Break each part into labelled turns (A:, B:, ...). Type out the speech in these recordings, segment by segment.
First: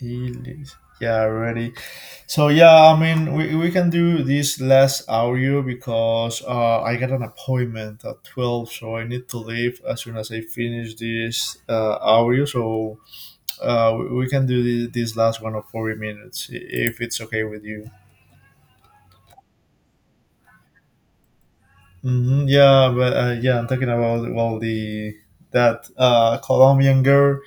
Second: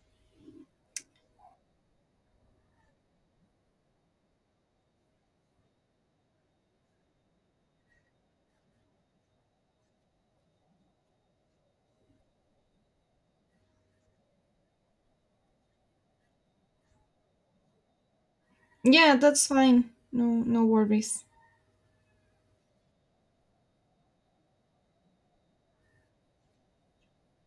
A: Elise. Yeah, ready. So yeah, I mean, we can do this last audio because I got an appointment at 12, so I need to leave as soon as I finish this audio. So we can do this last one of 40 minutes if it's okay with you.
B: Yeah, that's fine. No, no worries.
A: Hmm, yeah, but yeah, I'm talking about, well, the that Colombian girl.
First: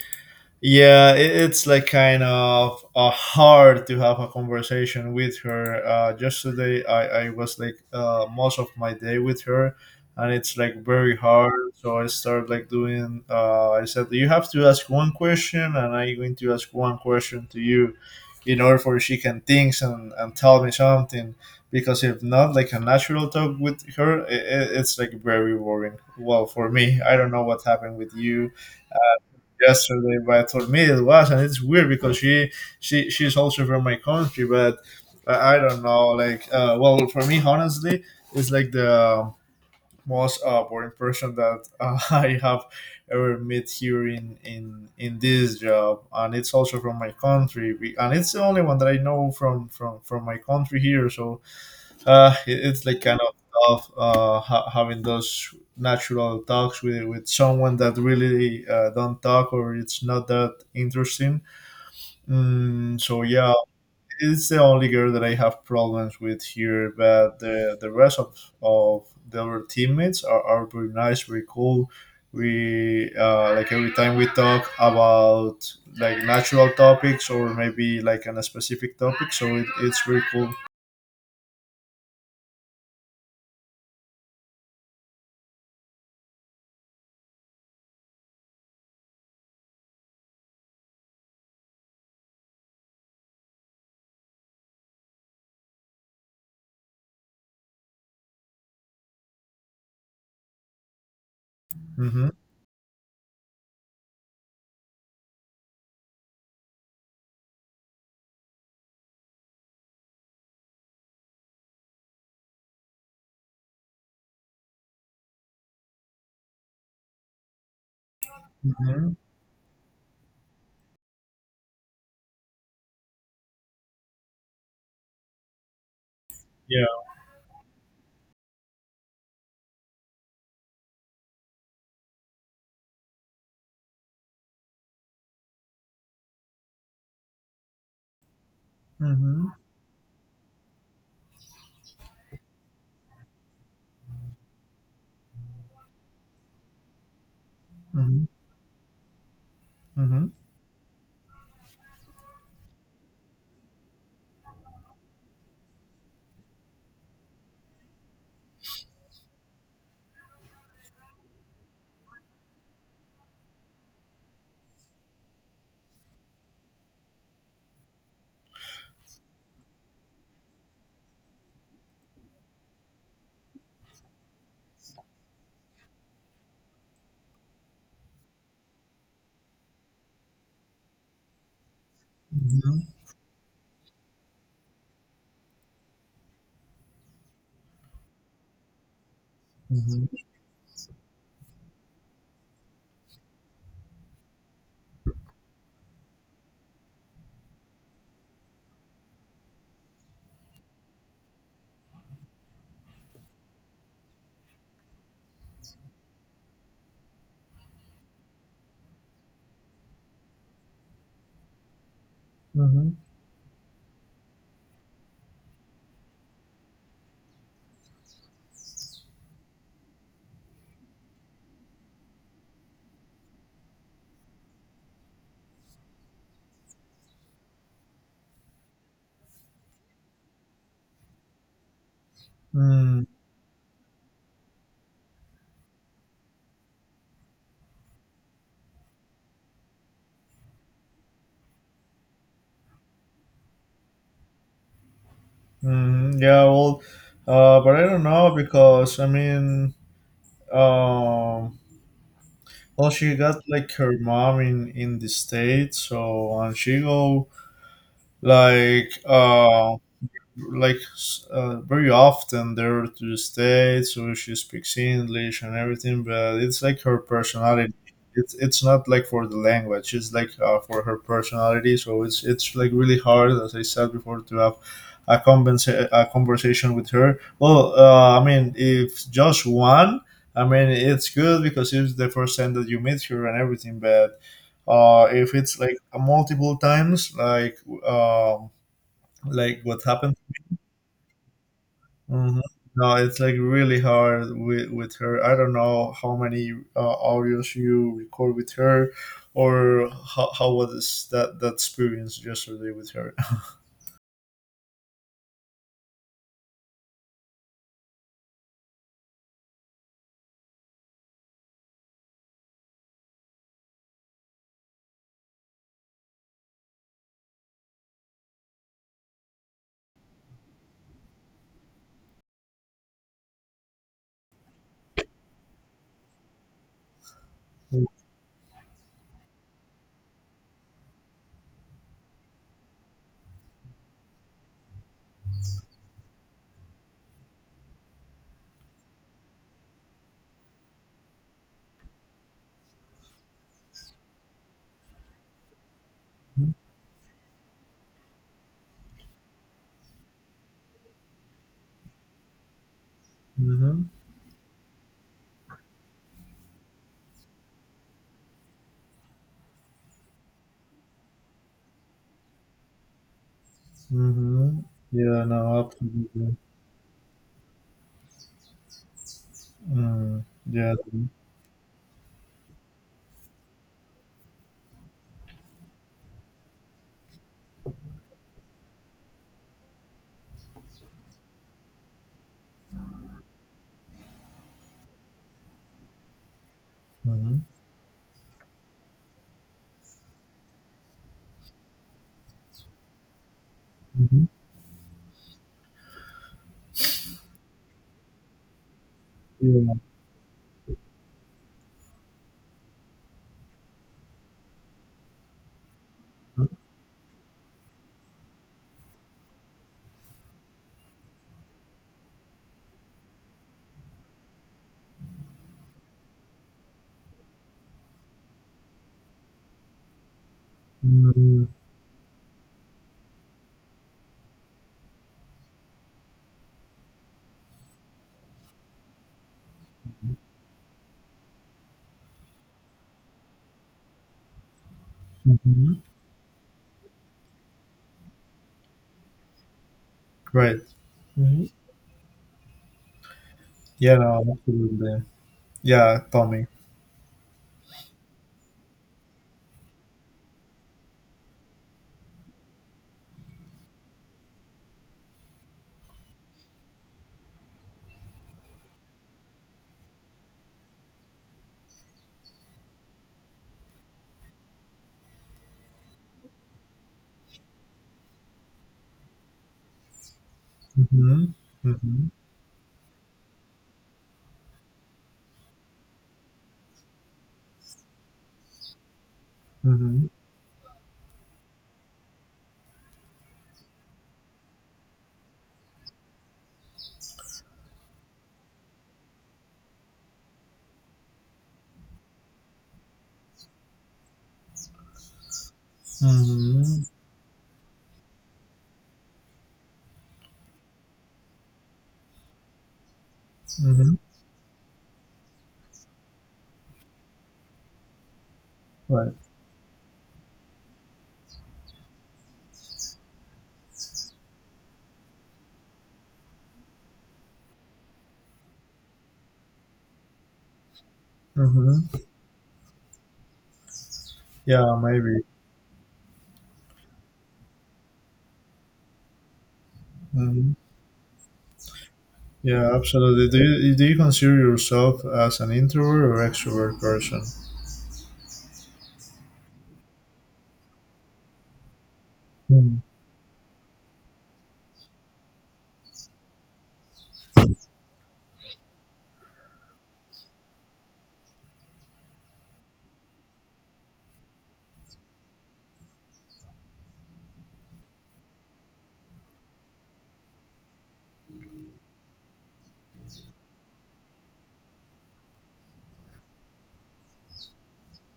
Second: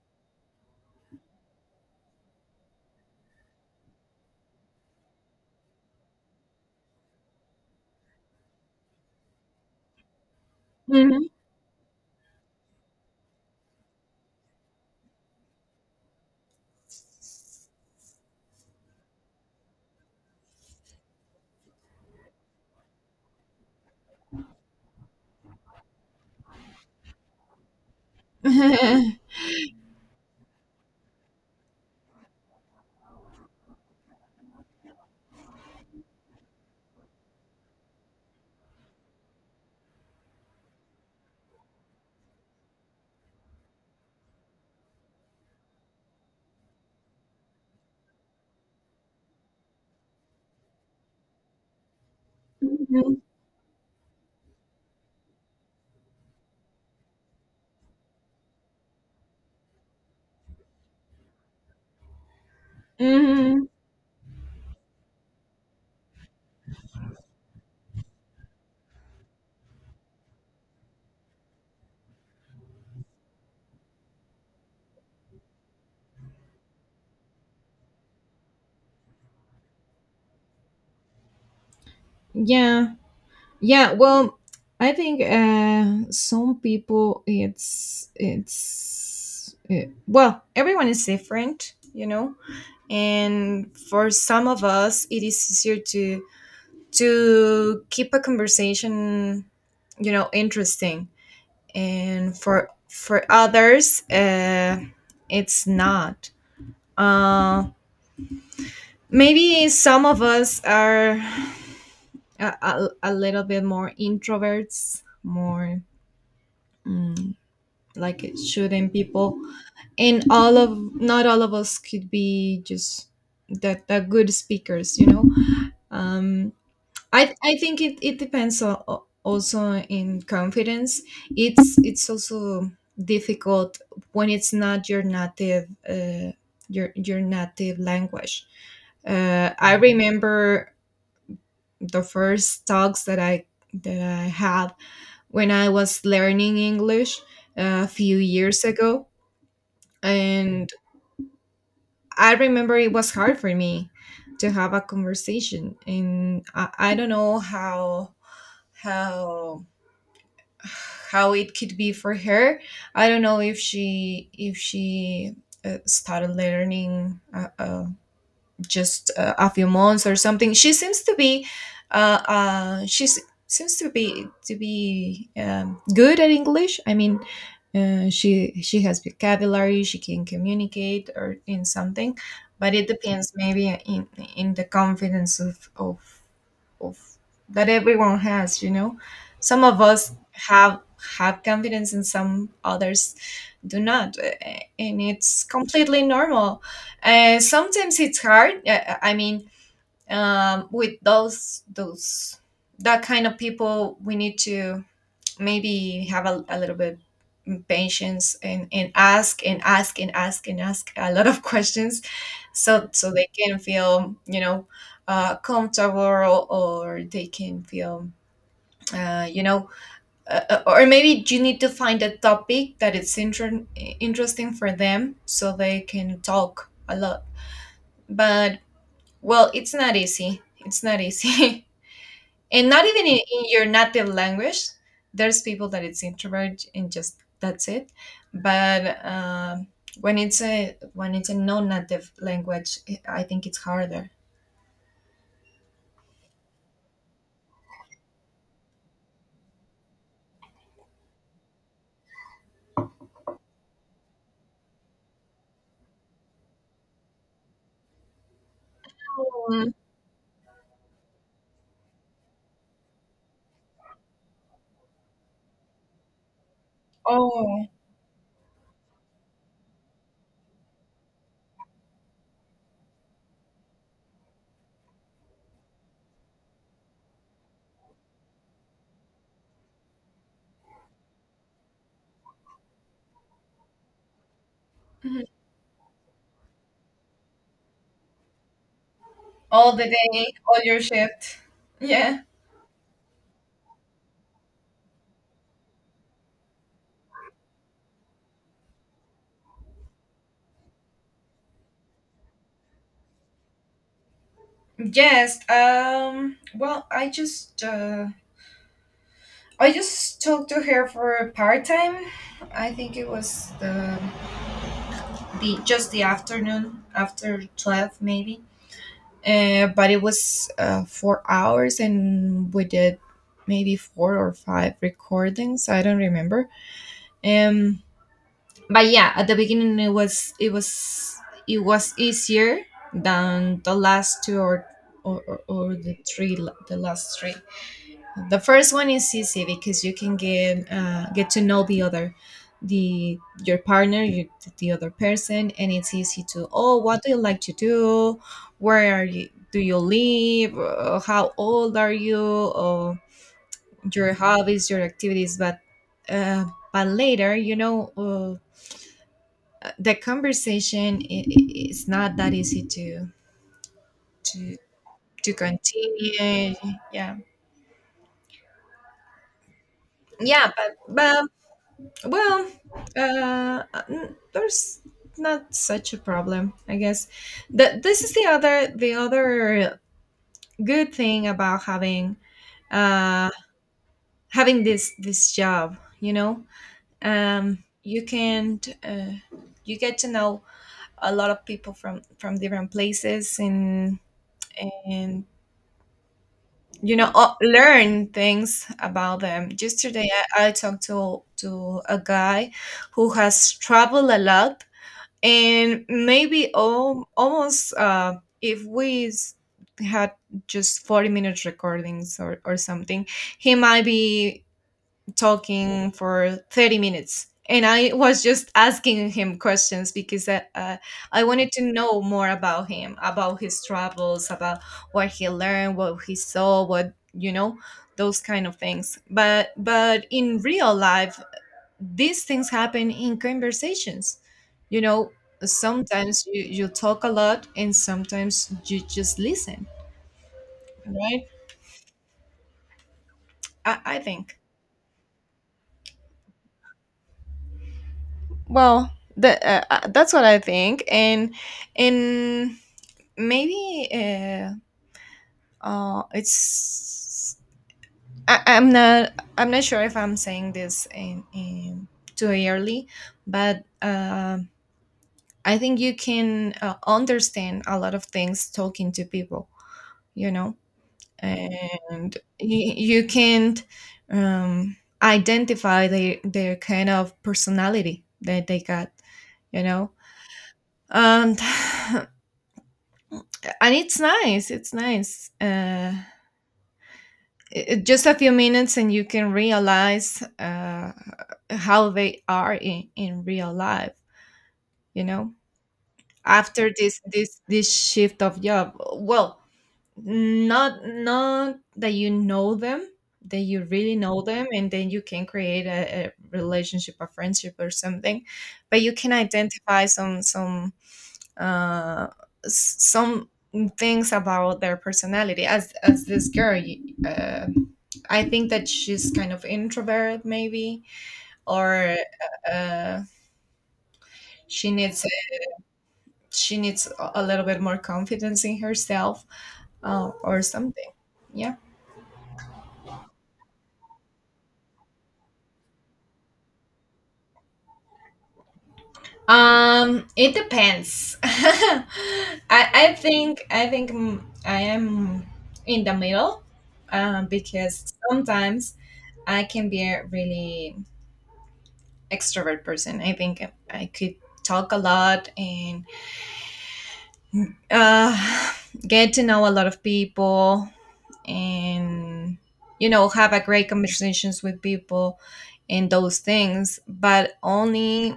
A: Yeah, it, it's like kind of hard to have a conversation with her. Yesterday I was like most of my day with her, and it's like very
B: Mhm.
A: hard, so I start like doing I said you have to ask one question and I'm going to ask one question to you in order for she can think and tell me something, because if not like a natural talk with her, it, it's like very boring, well, for me. I don't know what happened with you
B: Mhm.
A: yesterday, but for me it was, and it's weird because she she's also from my country, but I don't know. Like, well, for me, honestly, it's like the most boring person that I have ever met here in in this job, and it's also from my country, and it's the only one that I know from from my country here. So it's like kind of tough having those natural talks with someone that really don't talk or it's not that interesting. Mm, so yeah,
B: Mhm.
A: it's the only girl that I have problems with here, but the rest of the other teammates are very nice, very cool. We like every time we talk about like natural topics or maybe like on a specific topic, so it, it's very cool.
B: Yeah, yeah. Well, I think some people, it's well, everyone is different, you know. And for some of us, it is easier to keep a conversation interesting.
A: Hmm.
B: And for others, it's not. Uh, Maybe some of us are a little bit more introverts, more mm, like shooting
A: Hmm.
B: people, and all of not all of us could be just that That good speakers you know um I think it depends on, also, in confidence. It's also difficult when it's not your native, your native language.
A: Mhm.
B: I remember the first talks that I had when I was learning English, a few
A: Mhm.
B: years ago,
A: Mhm.
B: and I remember it was hard for me to have a conversation, and I don't know how how how it could be for her. I don't know if she started learning a just a few months or something. She seems to be, uh, uh, she s- seems to be good at English. I mean, she has vocabulary. She can communicate or in something, but
A: Mhm.
B: it depends maybe in the confidence of of that everyone has, you know. Some of
A: Mhm.
B: us have confidence, and some others do not, and it's completely normal. Sometimes it's hard. I mean, with those that kind of people, we need to maybe have a little bit patience, and ask and ask and ask and ask a lot of questions, so
A: Mhm.
B: so they can feel, comfortable, or they can feel, uh, you know or maybe you need to find a topic that is interesting for them, so they can talk a lot. But well, it's not easy, it's not easy. And not
A: Mm,
B: even in your native language there's people that it's introvert, and just that's it. But when it's a non-native language, I think it's harder.
A: mhm. Yeah, well, but I don't know, because I mean, um, well, she got like her mom in the states, so and she go like
B: Mm.
A: um like very often there to the states, so she speaks English and everything, but it's like her
B: Oh,
A: personality. It's not like for the language, it's like for her personality, so it's like really hard, as I said before, to have a, a conversation with her. Well, I mean, if just one, I mean it's good because it's the first time that you meet her and everything, but
B: mhm.
A: if it's like multiple times um, like
B: All
A: what
B: the
A: happened.
B: day, all your shift, yeah.
A: Mhm. No, it's like really hard with her. I don't know how many audios you record with her, or how was that experience yesterday with her?
B: Yes, well, I just talked to her for part-time. I think it was the just the afternoon after 12 maybe. But it was, 4 hours, and we did maybe four or five recordings, I don't remember. um but yeah, at the beginning it was it was it was easier than the last two or the last three. The first one is easy because you can get to know the other, the your partner, the other person, and it's easy to, oh, what do you like to do? Where are you? Do you live? How old are you? Or
A: Mm-hmm.
B: your hobbies, your activities. But uh, later, the conversation is not that easy to to
A: Mm-hmm. Yeah. No. Absolutely.
B: continue. Yeah,
A: Mm,
B: yeah, but,
A: yeah.
B: but well, uh, there's not such a problem, I guess. That, this is the other good thing about having, uh, having this job. You know,
A: Mm-hmm.
B: um, you can uh, you get to know a lot of people from different places, and
A: Mm-hmm.
B: and learn things about them.
A: Yeah.
B: Just today, I talked to a guy who has traveled a lot, and maybe almost, if we had just 40-minute recordings or something, he might be talking for 30 minutes, and I was just asking him questions because I
A: Mm-hmm.
B: wanted to know more about him, about his travels, about what he learned, what he saw, what you know those kind of things. But in real life, these things happen in conversations, you know.
A: Mm-hmm.
B: Sometimes you talk a lot, and sometimes you just listen,
A: Right.
B: right.
A: Mm-hmm.
B: i,
A: Yeah.
B: I
A: No,
B: think,
A: absolutely. Yeah. Tommy.
B: well, that's what I think. And and maybe, it's I, i'm not I'm not sure if I'm saying this in too early. But I think you can, understand a lot of things talking to people, you know.
A: Mm-hmm. Mm-hmm.
B: And you can't identify their kind of personality that they got, you know.
A: Mm-hmm.
B: And and it's nice, it's nice, just a few minutes and you can realize, how they are in real life, you know. After
A: Mm-hmm.
B: this this shift of job, well, not that you know them, that you
A: Mm-hmm.
B: really know them, and then you can create a relationship, a friendship, or something. But you can
A: Right.
B: identify uh some things about their personality, as this girl, uh, I think that she's kind of introvert maybe, or
A: Mm-hmm.
B: uh she
A: Yeah,
B: needs,
A: maybe.
B: a little bit more confidence in herself, or
A: Hmm.
B: something, yeah.
A: Yeah, absolutely. Do you consider yourself as an introvert or extrovert person?
B: It depends. I think I am in the middle, because sometimes I can be a really extrovert person. I think I could talk a lot and, uh, get to know a lot of people, and have a great conversations with people, and those things, but only,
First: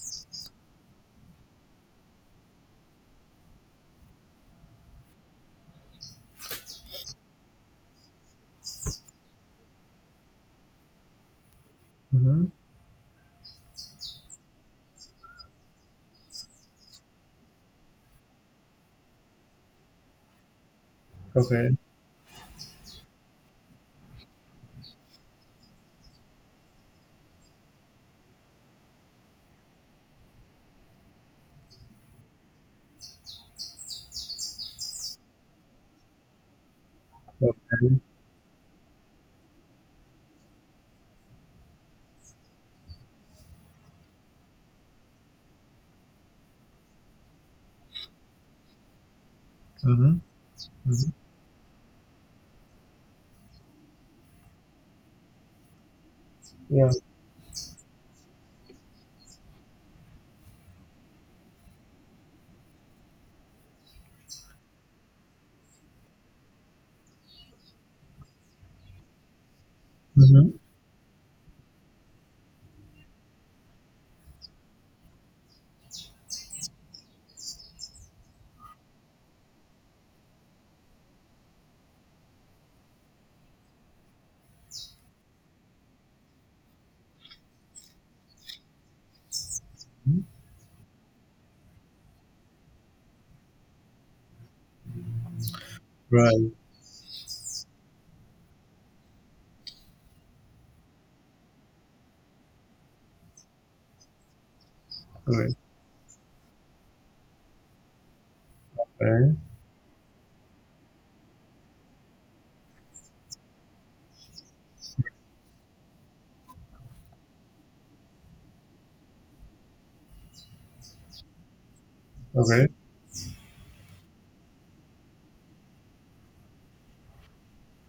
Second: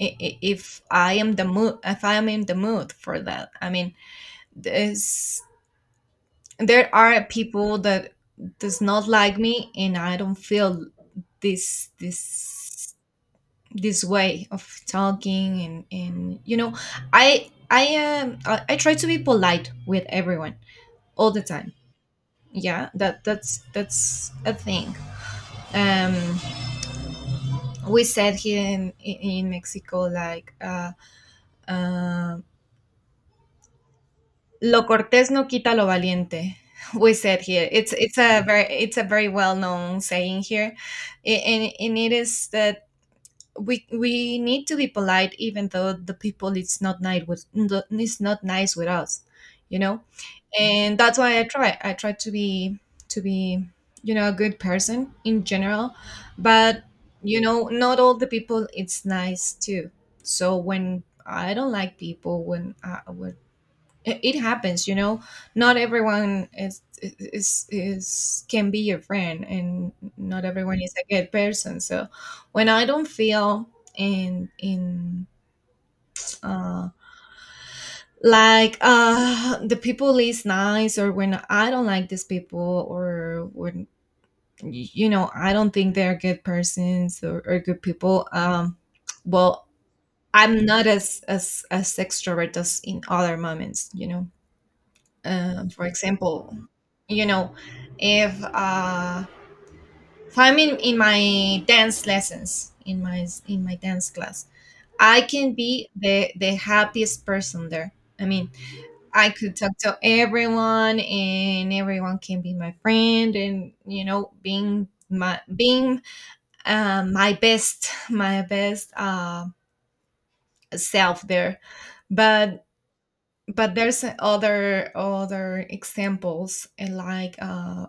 B: if I am the mood, if I am in the mood for that. I mean, there's there are people that does not like me, and I don't feel this
A: Mm-hmm.
B: this way of talking. And I try to be polite with everyone all the time.
A: Okay.
B: Yeah, that that's a thing. Um, we said here in Mexico, like. Um Lo cortés no quita lo valiente. We said here. It's
A: Okay.
B: a very well known saying here. And it is that we need to be polite, even though the people, it's not nice with us, you know.
A: Mm-hmm.
B: And
A: Hmm.
B: that's why I try. I try to be to be a good person in general, but
A: Yeah.
B: not all the people it's nice too. So when I don't like people, when when it happens, you know. Not everyone is can be your friend, and not
A: Mm-hmm.
B: everyone is a good person. So when I don't feel in, uh like, the people is nice, or when I don't like these people, or when I don't think they're good persons, or good people. Well, I'm not as extrovert as in other moments, you know. For
A: Right.
B: example, you know, if uh, if I'm in my dance lessons, in my dance class, I can
A: Okay.
B: be the happiest person there. I mean, I
A: Okay.
B: could talk to everyone, and everyone can be my friend, and being my being, my best my best self there. But
A: Okay.
B: there's other examples, like,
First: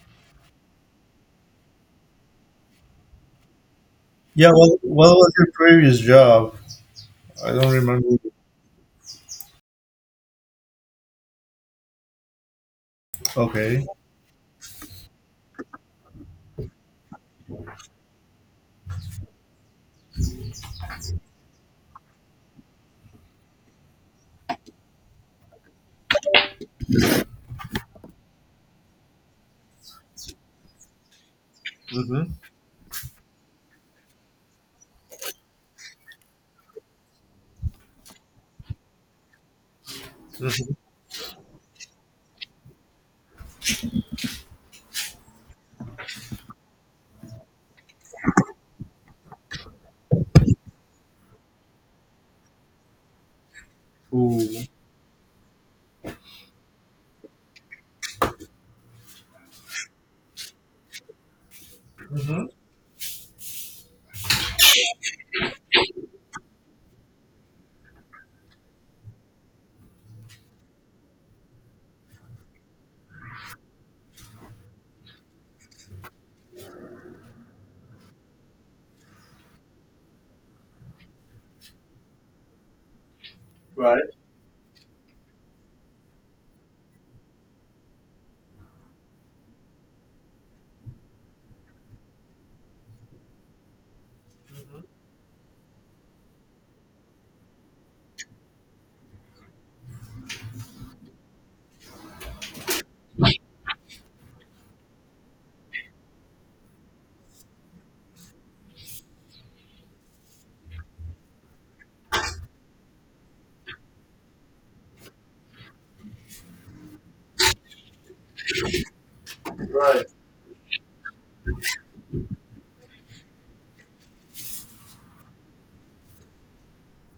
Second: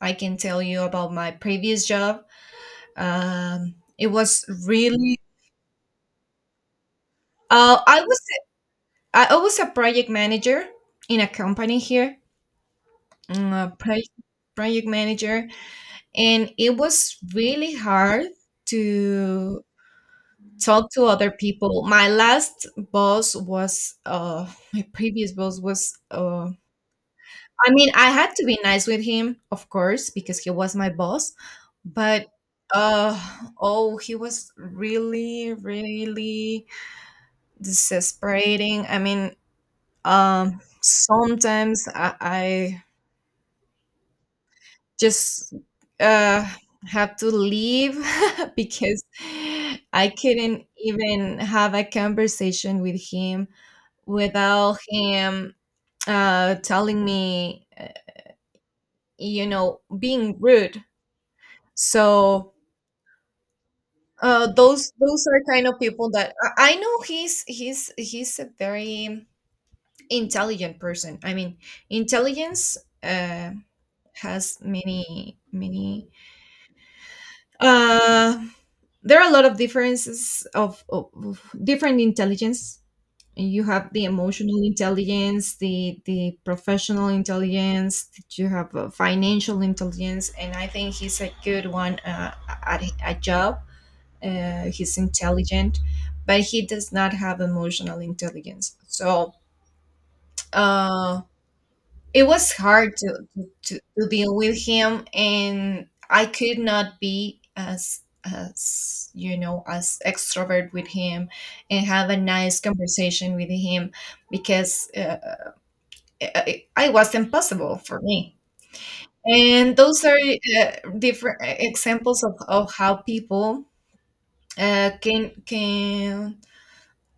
B: I can tell you about my previous job. It was
A: Yeah. Well, what
B: really,
A: was your previous job? I don't
B: I
A: remember.
B: was, a project manager in a company here, a
A: Okay.
B: project manager, and it was really hard to talk to other people. My previous boss was, I mean, I had to be nice with him, of course, because he was my boss. But
A: Mm-hmm.
B: uh, oh, he was really, really desesperating. I mean,
A: Mm-hmm.
B: sometimes I just, uh, had to leave because I couldn't even have a conversation with him
A: Ooh.
B: without him, telling me, being rude. So those are kind of people that I know he's a very intelligent person. I mean, intelligence, uh, has many many. Uh, there are a lot of differences of, different intelligence. You have
A: Right.
B: the emotional intelligence, the professional intelligence. You have financial intelligence, and I think he's a good one at a job. He's intelligent, but he does not have emotional intelligence, so uh, it was hard to deal with him, and I could not be as you know as extrovert with him, and have a nice conversation with him, because I was impossible for me. And those
A: Right.
B: are different examples of how people can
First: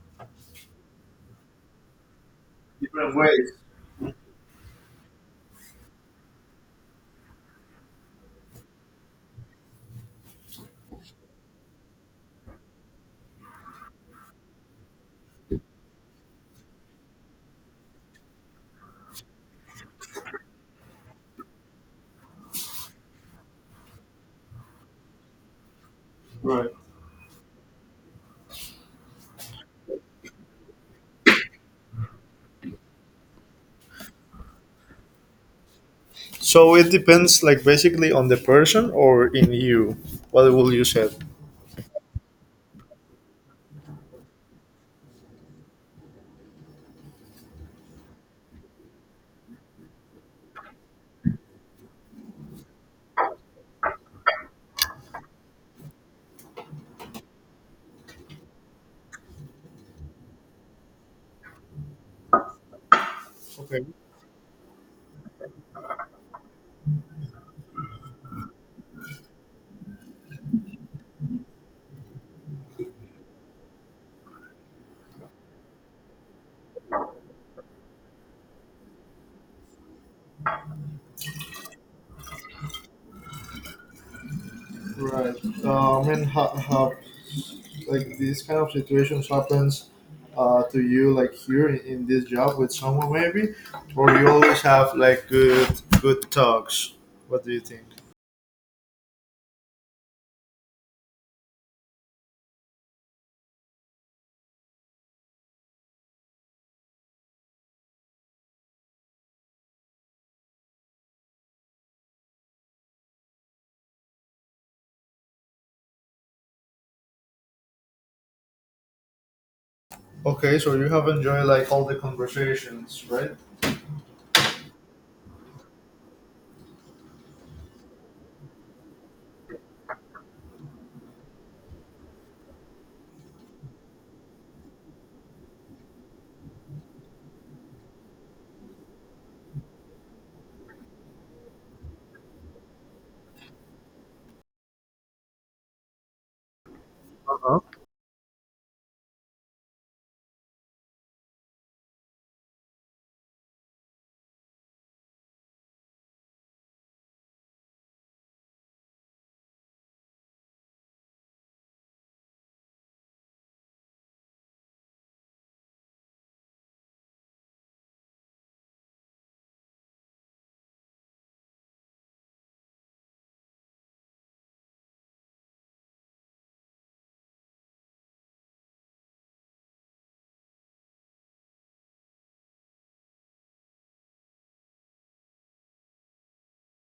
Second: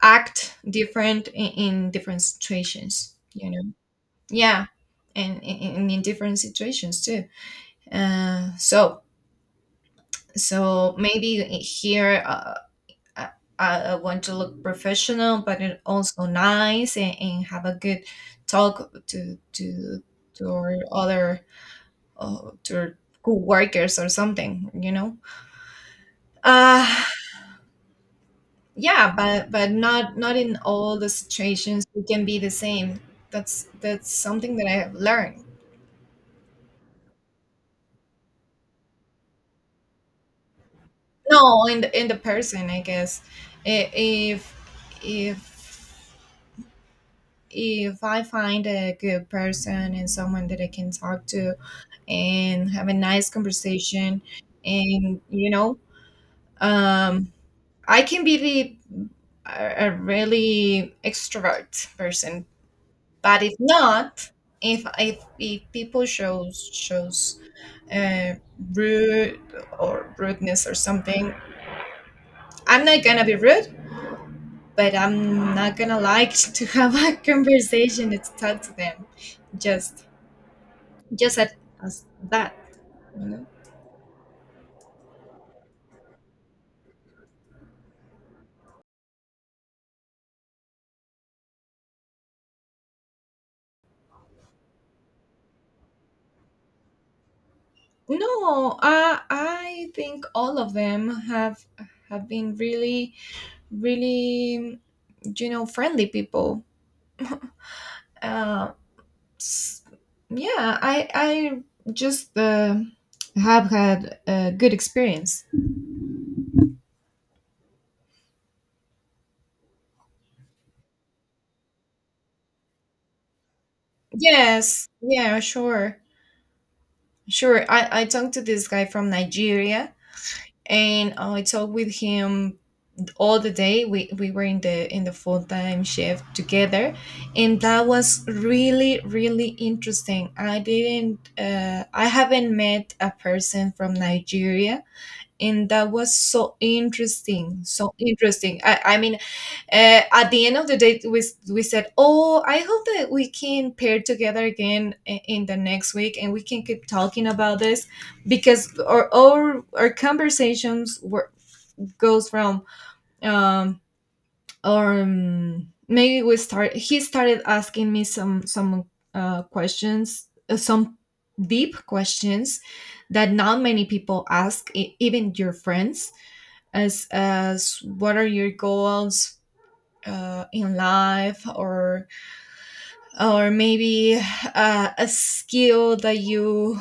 B: act different in different
A: Different
B: situations you
A: ways.
B: know Yeah. And in different situations too. So maybe here, I, I want to look professional, but it also nice, and have a good talk to our other, to our co-workers or something
A: Right.
B: uh yeah, but not in all the situations we can be the same. That's something that I have learned.
A: So it depends, like, basically, on the person or in you. What will you say?
B: No, in the person, I guess. I- if if if I find a good person and someone that I can talk to, and have a nice conversation, and you know um I can be the a really extrovert person. But if
A: Okay.
B: not. If people shows uh, rude, or rudeness or something, I'm not gonna be rude, but I'm not gonna like to have a conversation to talk to them. just just at, as that you know
A: Right. I mean, like these kind of situations happens to you, like here in this job with someone maybe, or you always have like good talks. What do you think?
B: no, I think all of them have been really, really, friendly people. Um, S- yeah, I just have had a good experience.
A: Okay, so you have enjoyed like all the conversations, right?
B: Yes, yeah, sure, sure I talked to this guy from Nigeria, and I talked with him all the day. We were in the full-time shift together, and that was really, really interesting. I haven't met a person from Nigeria, and that was so interesting, so interesting, I mean. At the end of the day we said, "Oh, I hope that we can pair together again in the next week, and we can keep talking about this." Because our conversations were, goes from, um or maybe we start he started asking me some questions, some deep questions, that not many people ask, even your friends, as what are your goals in life, or maybe a skill that you,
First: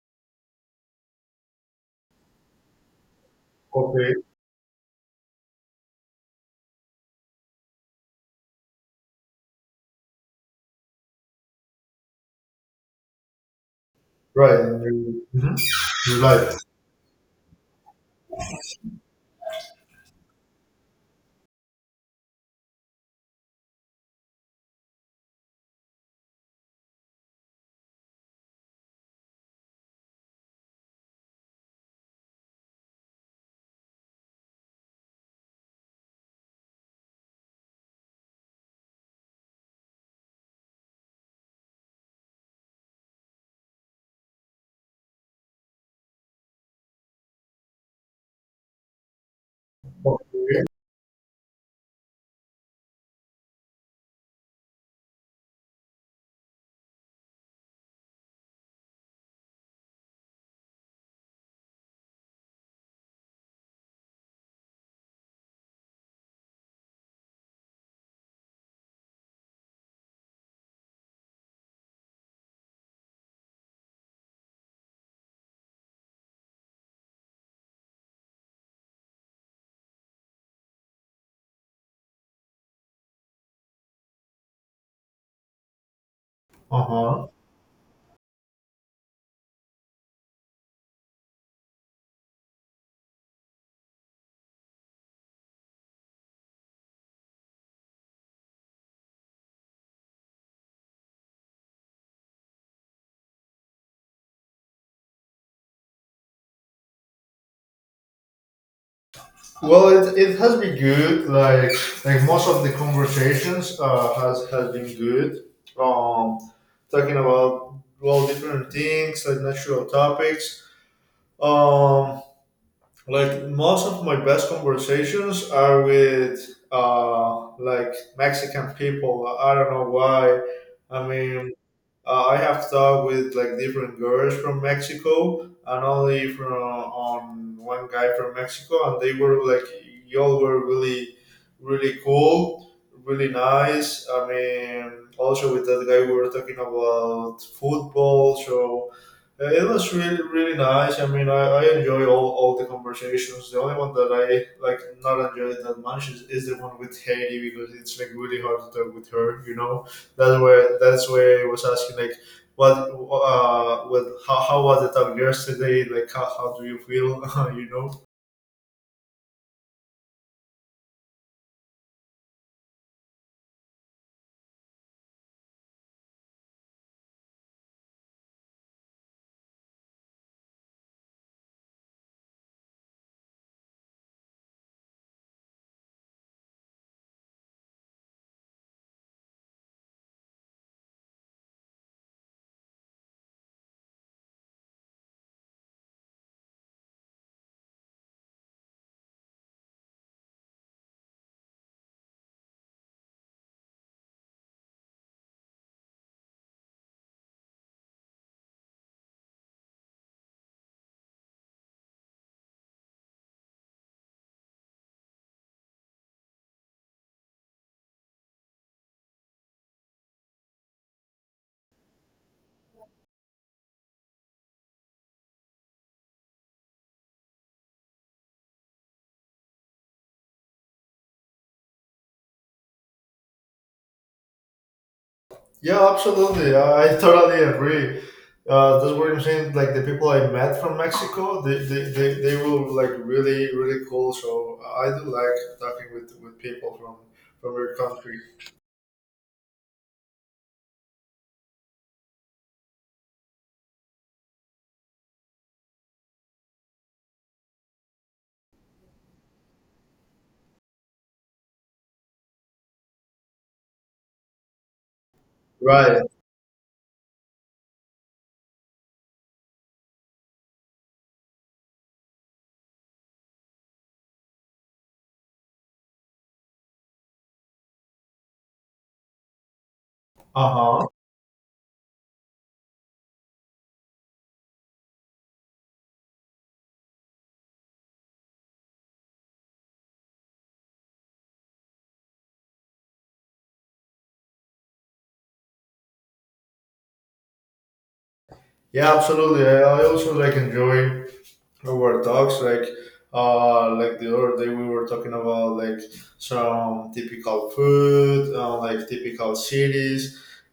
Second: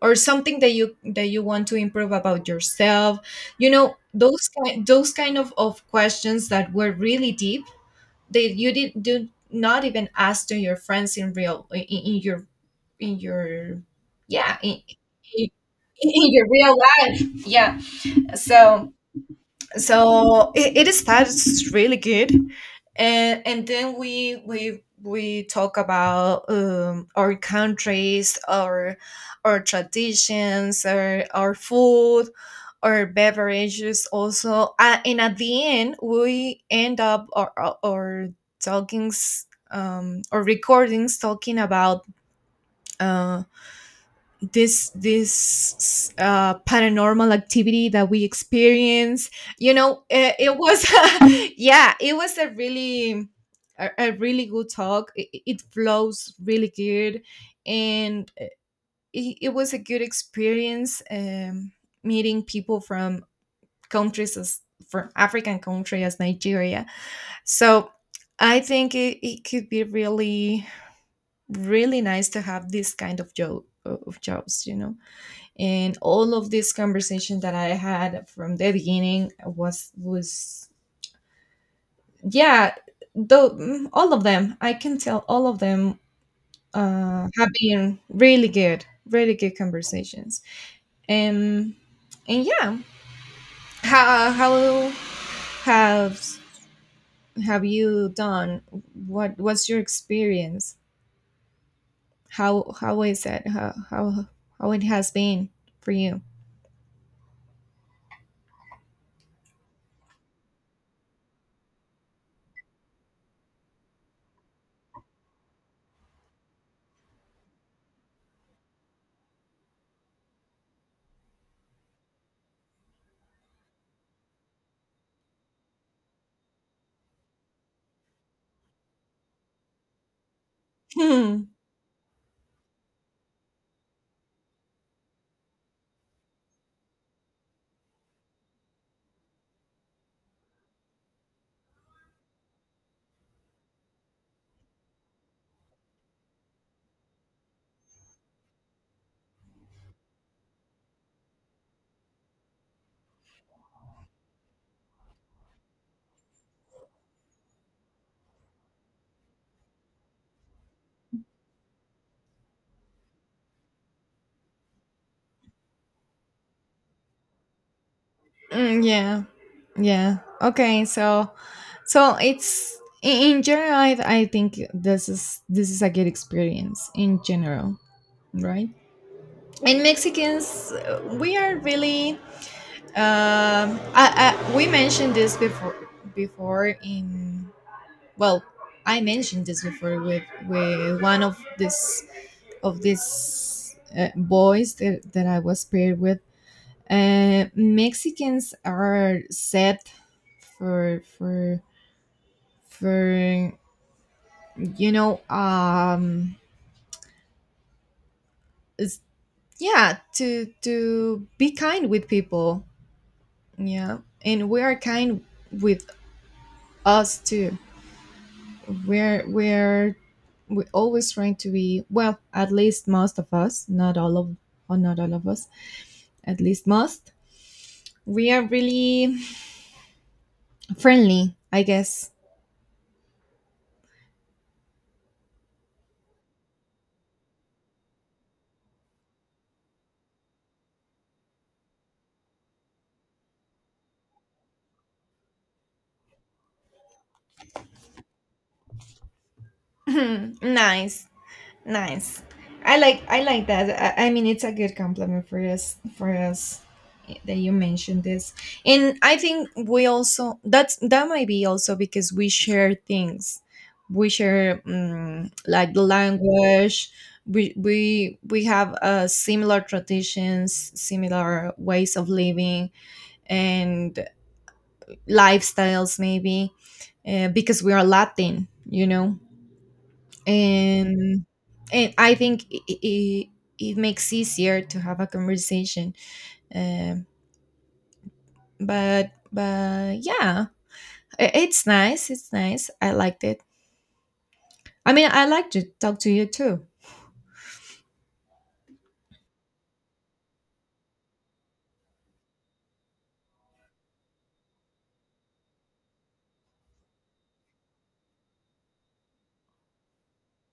B: or something that you want to improve about yourself, you know,
A: Okay.
B: those kind of questions that were really deep, that you did do not even ask to your friends in real, in your yeah,
A: Right. And you,
B: in,
A: mhm, you
B: in your
A: like.
B: real life, yeah. So so it starts really good. And then we talk about, our countries, our traditions, our food, our beverages. Also, and at the end, we end up our talkings. Or recordings talking about uh, this paranormal activity that we experience. It, it
A: Okay.
B: was Yeah, it was a really, a really good talk. It flows really good, and it was a good experience, meeting people from countries as, from African country as Nigeria. So I think it could be really, really nice to have this kind of job, of jobs. And all of this conversation that I had from the beginning was, yeah, though, all of them I can tell, all of them
A: Uh
B: uh
A: huh.
B: have been really good, really good conversations. And and yeah. How Have you done? What's your experience? How is it How it has been for you?
A: Well, it has been good. Like most of the conversations has been good. Um, Talking about, well, different things like natural topics. Um, like most of my best conversations are with like Mexican people. I don't know why. I mean,
B: Hmm.
A: I have talked with like different girls from Mexico and only from on one guy from Mexico, and they were like y'all were really, really cool, really nice. I mean, also with that guy we were talking about football, so it was really really nice. I mean, I enjoy all the conversations. The only one that I like not enjoyed that much is the one with Haiti because it's like really hard to talk with her, you know. That's where I was asking like what with how was the talk yesterday? Like how do you feel? You know?
B: Mm, yeah, yeah, okay. So it's, in general, I think this is a good experience in general, right? And Mexicans, we are really. We mentioned this before, before in well, I mentioned this before with one of this, of these boys, that I was paired with. Mexicans are set, for for for you know um it's, yeah, to be kind with people. Yeah. And we are kind with us too. we're we're we always trying to be, well, at least most of us, not all of or not all of us. At least most, we are really friendly, I guess.
A: Yeah, absolutely. I totally agree. That's what I'm saying. Like the people I met from Mexico, they were like really really cool. So I do like talking with people from your country.
B: nice Nice. I like that. I mean, it's a good compliment for us, that you mentioned this. And I think we also, that might be also because we share things. We share, like, the
A: Right.
B: language. We have similar traditions, similar ways of living, and lifestyles maybe, because we are Latin. You know,
A: Uh huh.
B: and and I think it makes easier to have a conversation. Um, but yeah, it's nice. It's nice. I liked it. I mean, I like to talk to you too.
A: Yeah, absolutely. I also like enjoy our talks like the other day we were talking about like some typical food, like typical cities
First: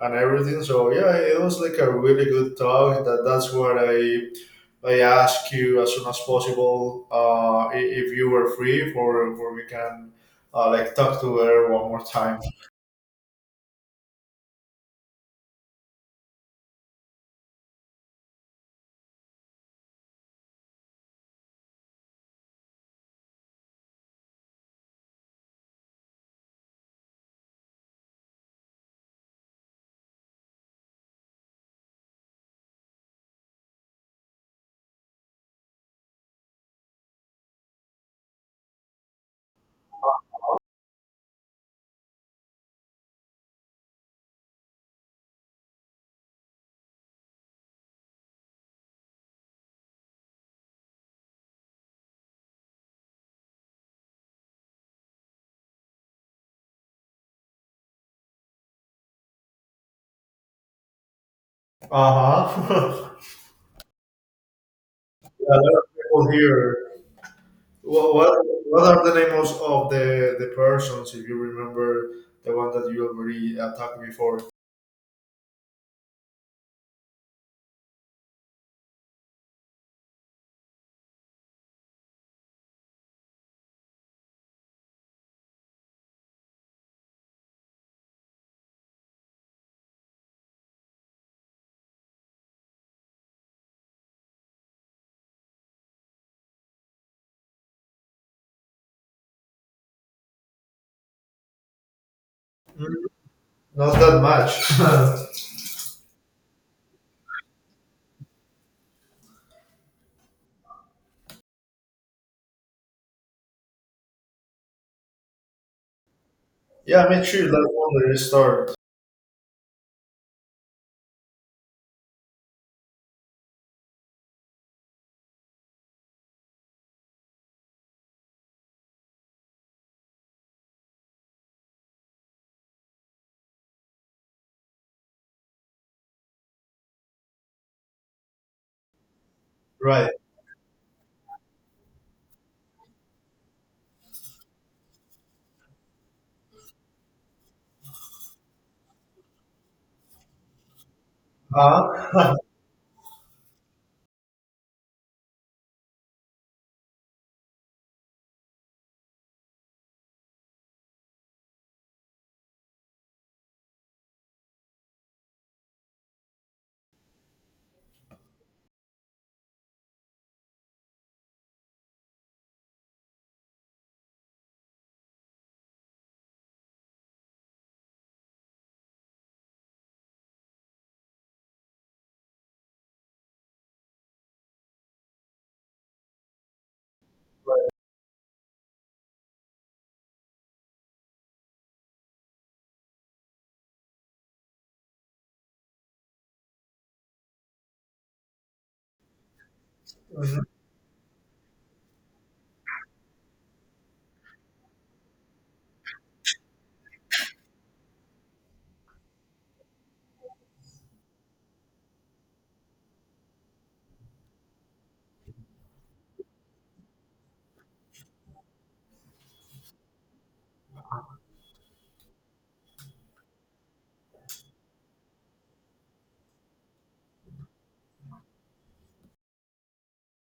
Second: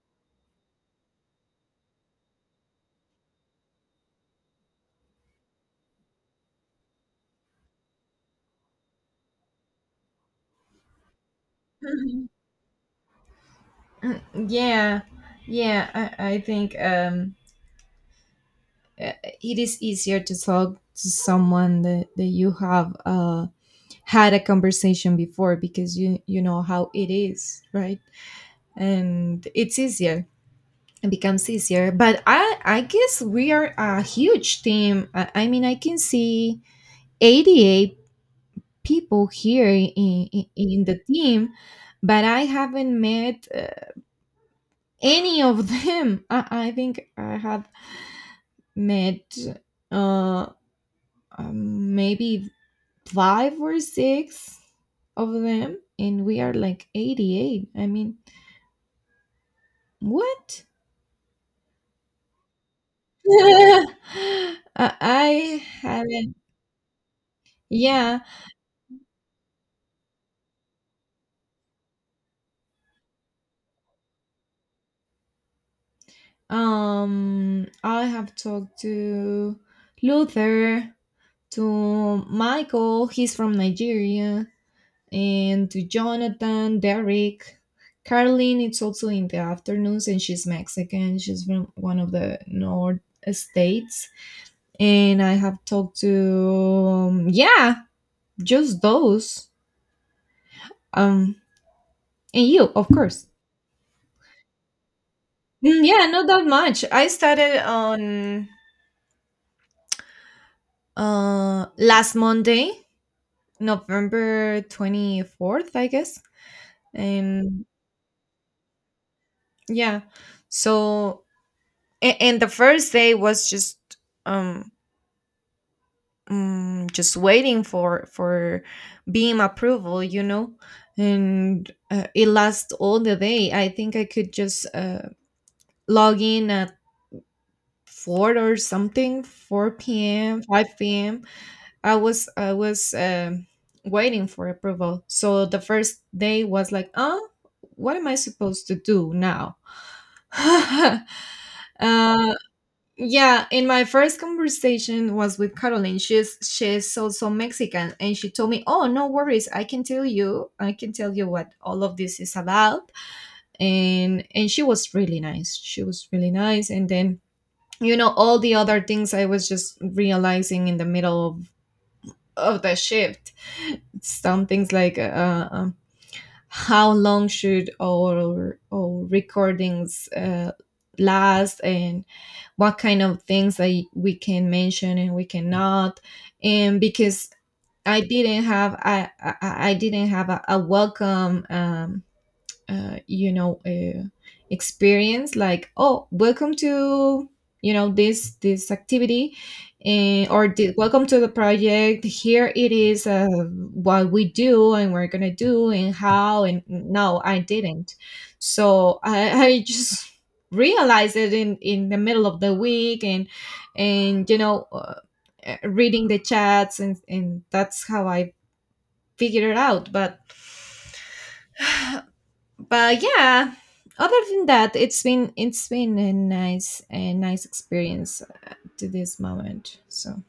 A: and everything. So yeah, it was like a really good talk. That that's what I ask you as soon as possible, I- if you were free for we can like talk to her one more
B: Mhm.
A: time.
B: Yeah, yeah. I think it is easier to talk to someone that you have. Had a conversation before because you know how it is, right? And it's easier, it becomes easier but I guess we are a huge team. I mean, I can see 88 people here, in the team, but I haven't met any of them. I think I have met uh maybe five or six of them, and we are like 88, I mean, what?
A: Uh-huh. Yeah, there
B: I
A: are people
B: haven't.
A: here.
B: Yeah.
A: What are the names of the persons, if you remember the one that you already talked before?
B: I have talked to Luther, to Michael, he's from Nigeria, and to Jonathan, Derek. Caroline, it's also in the afternoons, and she's Mexican. She's from one of the North states. And I have talked to, yeah, just those. Um, and you, of
A: Mm,
B: course.
A: not that much.
B: Mm, yeah, not that much. I started on last Monday, November 24th, I guess.
A: Yeah, make sure
B: And
A: that one there is start.
B: yeah, so and the first day was just um. Mm, just waiting for beam approval, you know. And it lasts all the day. I think I could just, log in at four or something, four
A: Right.
B: p.m., 5 p.m. I was, waiting for approval. So the first day was like, "Oh, what am I supposed to do now?" uh,
A: Uh-huh.
B: yeah, in my first conversation was with Caroline. She's also Mexican, and she told me, "Oh, no worries. I can tell you. I can tell you what all of this is about." And she was really nice. She was really nice. And then, you know, all the other things I was just realizing in the middle of the shift. Some things like, how long should our recordings last, and what kind of things that we can mention and we cannot. And because I didn't have a welcome, you know, experience, like, "Oh, welcome to, you know, this activity, and or the, welcome to the project, here it is, what we do, and we're gonna do, and how." And no, I didn't. So, I just realized it in the middle of the week, and you know, reading the chats, and that's how I figured it out. But yeah, other than that, it's been a nice, a nice experience to this moment. So,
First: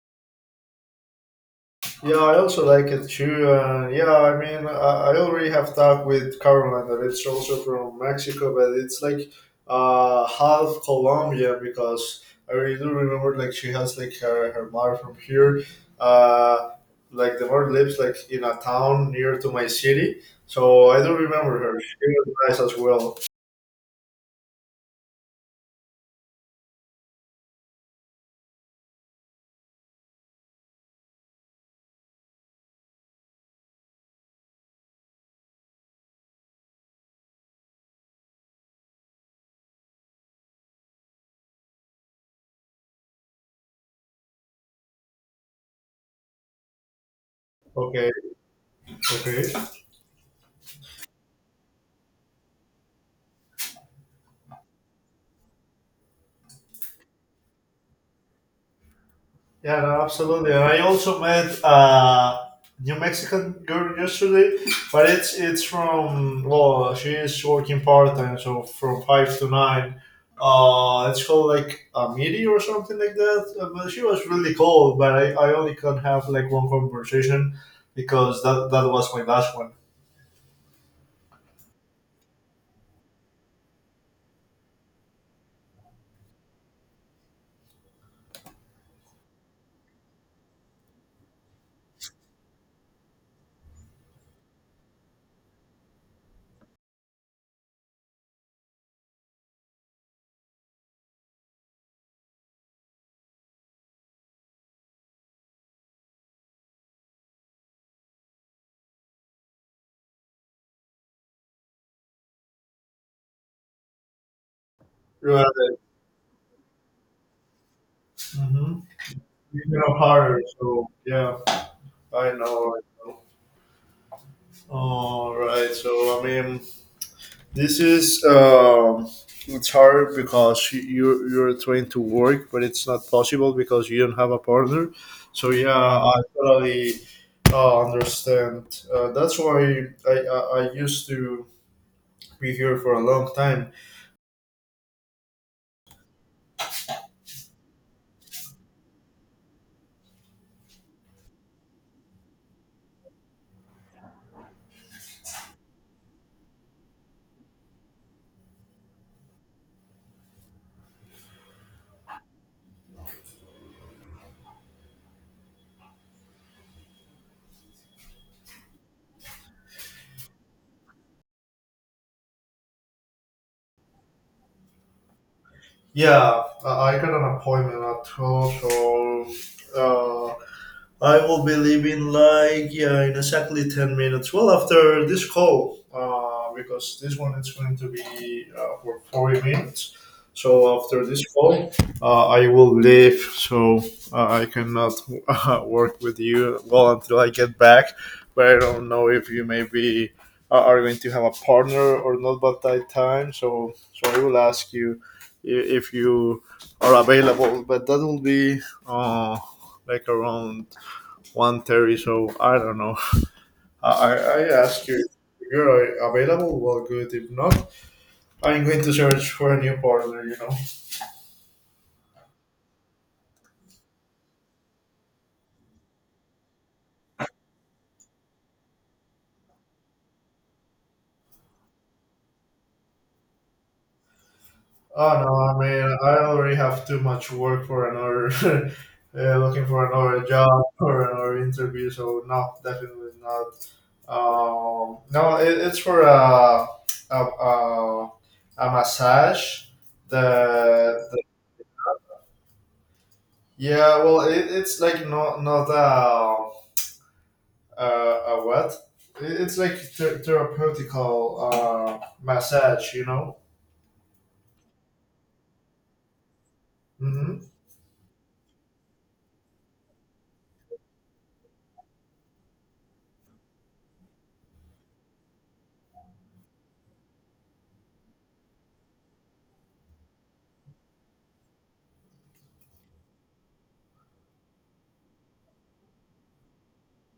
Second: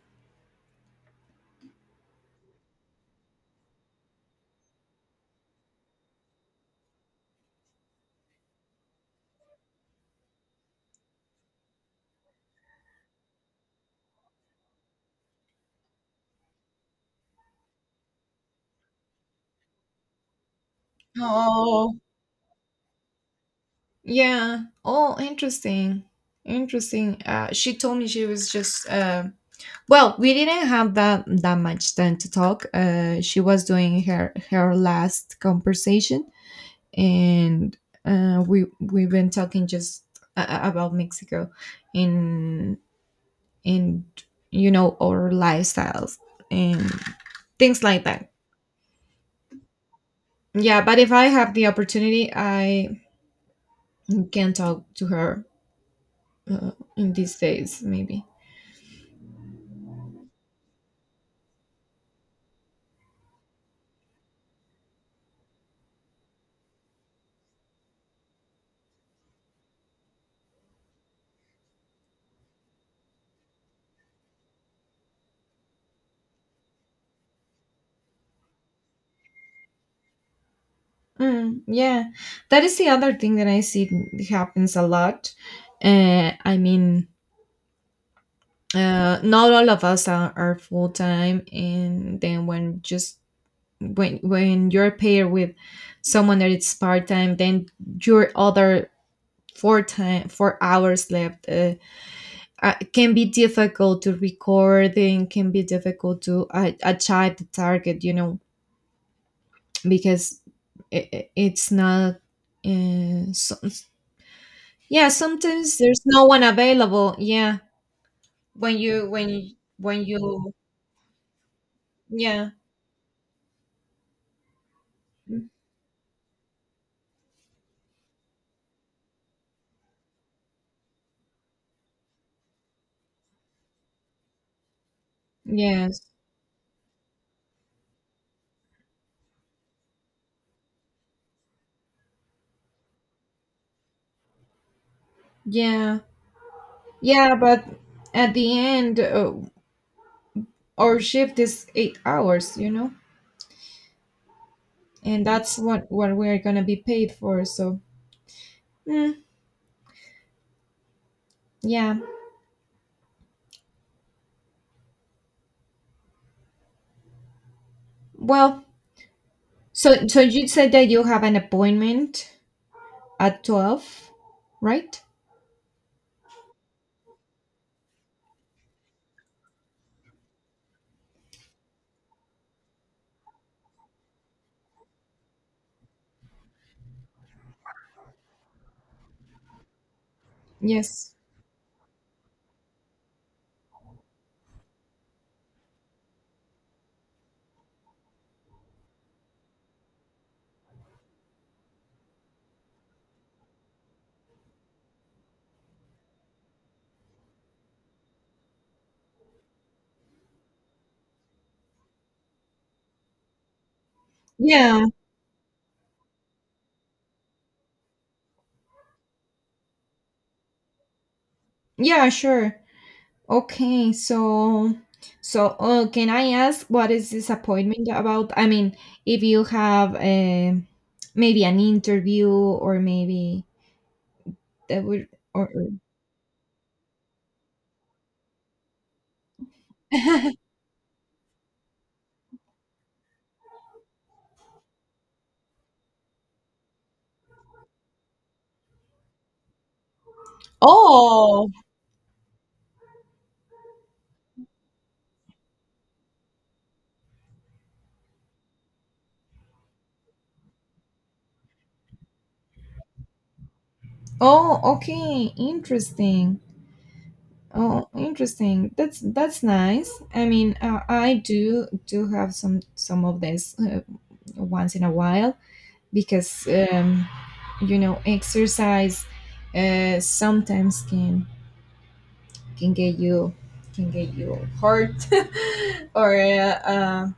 A: Yeah, I also like it too. Yeah, I mean, I already have talked with Caroline, that it's also from Mexico, but it's like half Colombian, because I really do remember like she has like her, her mother from here. Uh, like the mother lives like in a town near to my city, so I do remember her. She
B: oh,
A: was nice as well.
B: yeah. Oh Interesting, interesting. She told me, she was just, well, we didn't have that much time to talk. She was doing her last conversation, and we've been talking just, about Mexico, and, and you know, our lifestyles, and things like
A: Okay,
B: that.
A: okay.
B: Yeah, but if I have the opportunity, I can talk to her, in these days maybe.
A: Yeah, no, absolutely. And I also met a New Mexican girl yesterday, but it's from, well, she is working part time, so from 5 to 9. It's called like a meteor or something like that. But she was really cool. But I only could have like one conversation because that was my last one.
B: Mm, yeah, that is the other thing that I see happens a lot. I mean, not all of us are full time, and then, when just when you're paired with someone that is part time, then your other 4 hours left, can be difficult to record, and can be difficult to achieve the target, you know, because it it's not. So, yeah,
A: Right.
B: sometimes there's no one available. Yeah, when
A: Mm-hmm.
B: you when
A: You know
B: when
A: her,
B: you
A: so yeah. I
B: yeah.
A: know. I know. All right. So, I mean, this is it's hard because you're trying to work, but it's not possible because you don't have a partner. So
B: Yes.
A: yeah, I totally understand. That's why I used to be here for a long time.
B: Yeah, yeah, but at the end, our shift is 8 hours, you know, and that's what we're gonna be paid for. So, mm, yeah. Well, so you said that you have an appointment at 12, right?
A: Yeah, I got an appointment at 12, so uh, I will be leaving like, yeah, in exactly 10 minutes. Well, after this call, because this one is going to be for 40 minutes. So after
B: Yes.
A: this call, I will leave. So I cannot work with you well until I get back. But I don't know if you maybe are going to have a partner or not by that time. So I will ask you if you are available. But that will be uh, like around 1:30, so I don't know. I
B: Yeah.
A: ask you if you're available, well, good. If not, I'm going to search for a new partner, you know.
B: Yeah. Sure. Okay. So, can I ask what is this appointment about? I mean, if you have, a maybe an interview, or maybe. That would.
A: Oh, no,
B: Or
A: I mean, I already have too much work for another, looking for another job or another interview, so no, definitely not. No, it's for a, a, a massage. The
B: Oh.
A: yeah, well, it's like not not a a what? It's like therapeutical massage, you know.
B: Oh okay, interesting.
A: Mm-hmm.
B: Oh, interesting. That's nice. I mean, I do have some of this once in a while, because, you know, exercise sometimes can, can get you can get you hurt or, uh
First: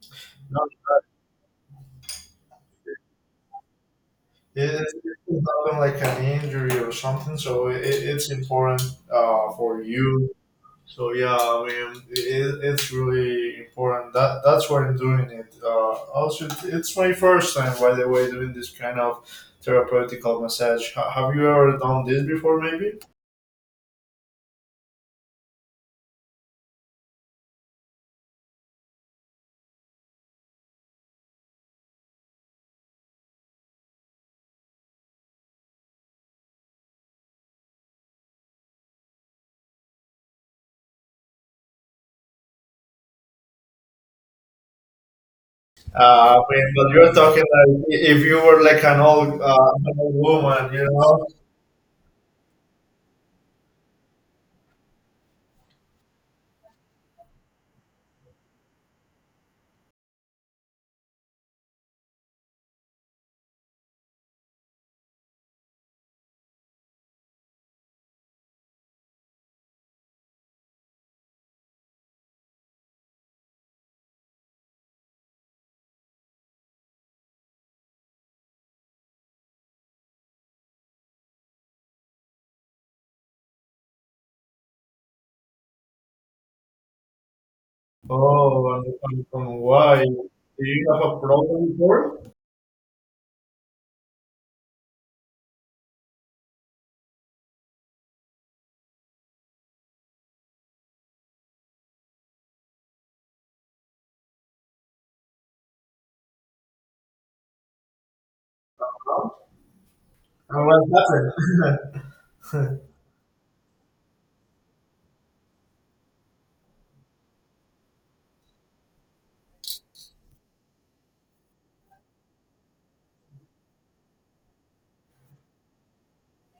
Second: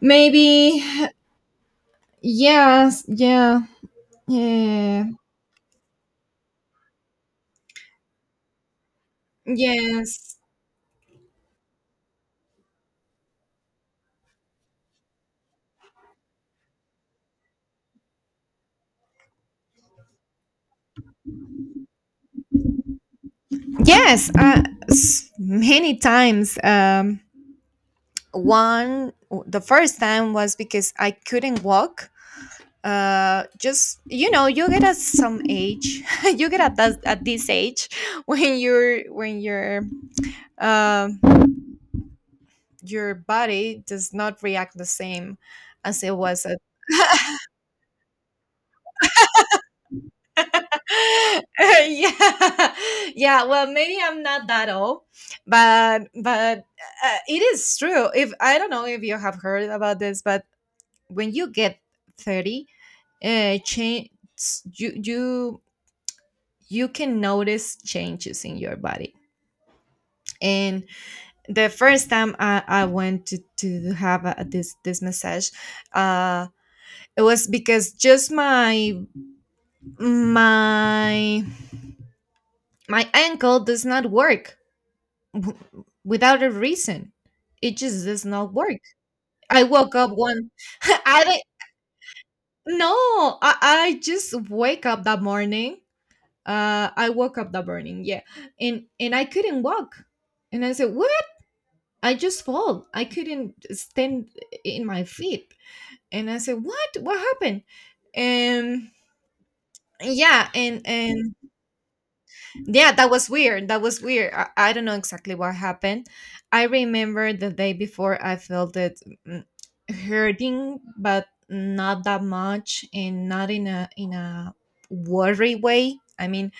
B: maybe. Yes, yeah,
A: It's
B: yeah.
A: not like an injury or something, so it's important for you.
B: yes
A: So yeah, I mean, it's really important. That that's why I'm doing it. Also, it's my first time, by the way, doing this kind of therapeutical massage. Have you ever done this before, maybe?
B: Yes, many times. One, the first time was because I couldn't walk. Just, you know, you get at some age, you get at at this age, when you're, um, your body does not react the same as it
A: I
B: was at.
A: mean, but you're talking like if you were like an old woman, you know?
B: Yeah, yeah well, maybe I'm not that old, but it is true. If I don't know if you have heard about this, but when you get 30, change you you you can notice changes in your body. And the first time I went to have this massage, uh it was because just my my ankle does not work, without a reason. It just does not
A: Oh,
B: work.
A: and
B: I woke
A: why?
B: up
A: Do
B: one.
A: you have a
B: I didn't,
A: problem before?
B: No, I just wake up that morning. I woke up that morning, yeah, and I couldn't walk, and I said, "What?" I just fall. I couldn't stand in my feet, and I said, "What? What happened?" And yeah,
A: And what
B: and
A: happened?
B: Yeah, that was weird. That was weird. I don't know exactly what happened. I remember the day before I felt it mm, hurting, but not that much and not in a worry way. I mean,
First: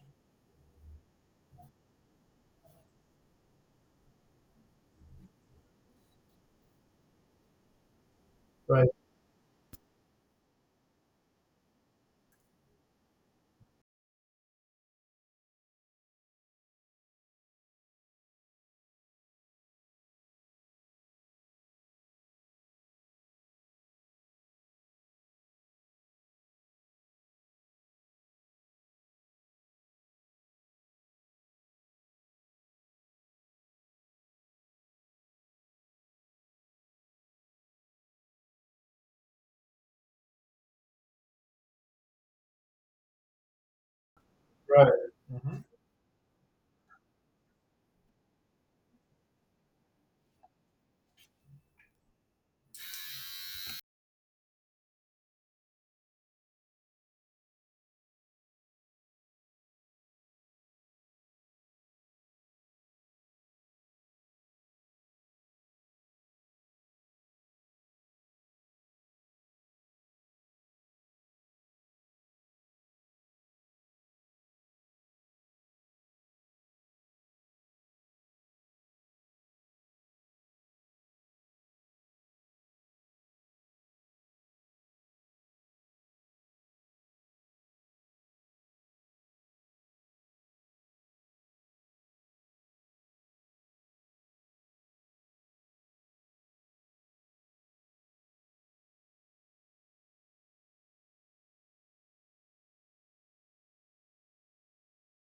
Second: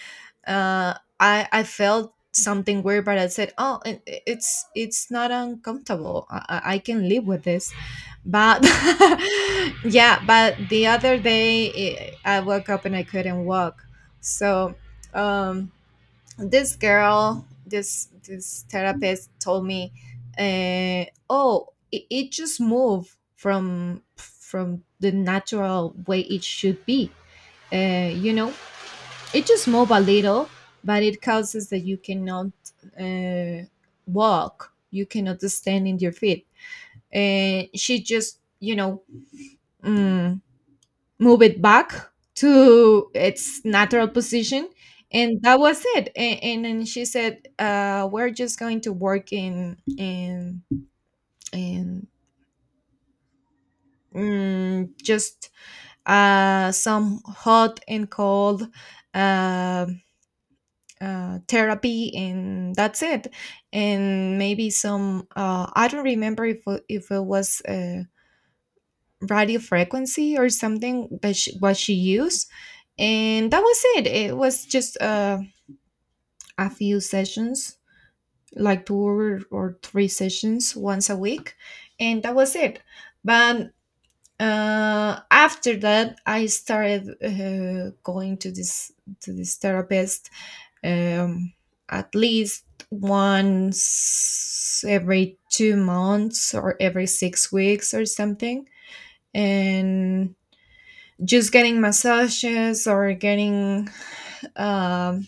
B: uh I felt something weird, but I said, "Oh, it's not uncomfortable. I can live with this." But
A: Right,
B: yeah, but the other day I woke up and I couldn't walk. So, um this girl this this therapist told me uh, oh, it just moved from the natural way it should be, you know, it just moved a little, but it causes that you cannot uh, walk, you cannot stand in your feet. And she just, you know, mm, move it back to its natural position.
A: right.
B: And
A: Hmm.
B: that was it, and then she said, we're just going to work in mm, just some hot and cold uh, therapy and that's it. And maybe some I don't remember if it was radio frequency or something that what she used. And that was it. It was just a few sessions, like two or three sessions once a week, and that was it. But after that, I started going to this therapist, um, at least once every two months or every six weeks or something, and just getting massages or getting, um,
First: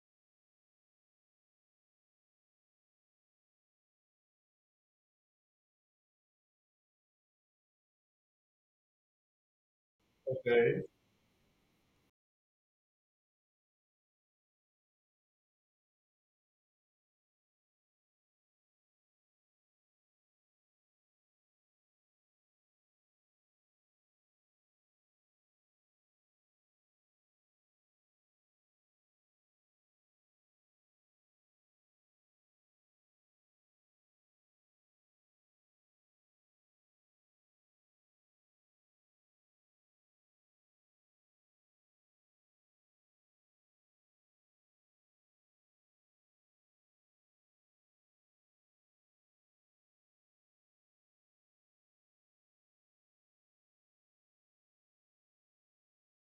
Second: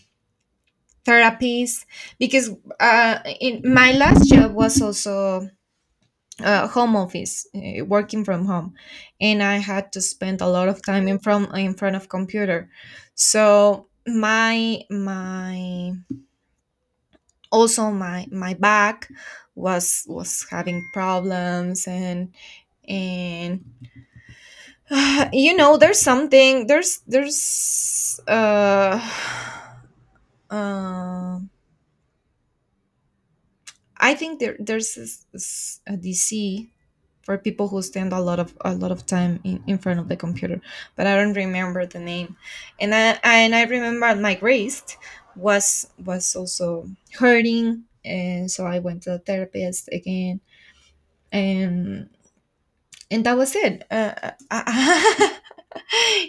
B: therapies, because in my last job was also home office, working from home, and I had to spend a lot
A: Okay,
B: of time in front of computer. So my also my back was having problems. And you know, there's something there's um I think there's a DC for people who spend a lot of time in front of the computer, but I don't remember the name. And I remember my wrist was also hurting, and so I went to the therapist again, and and that was it. I,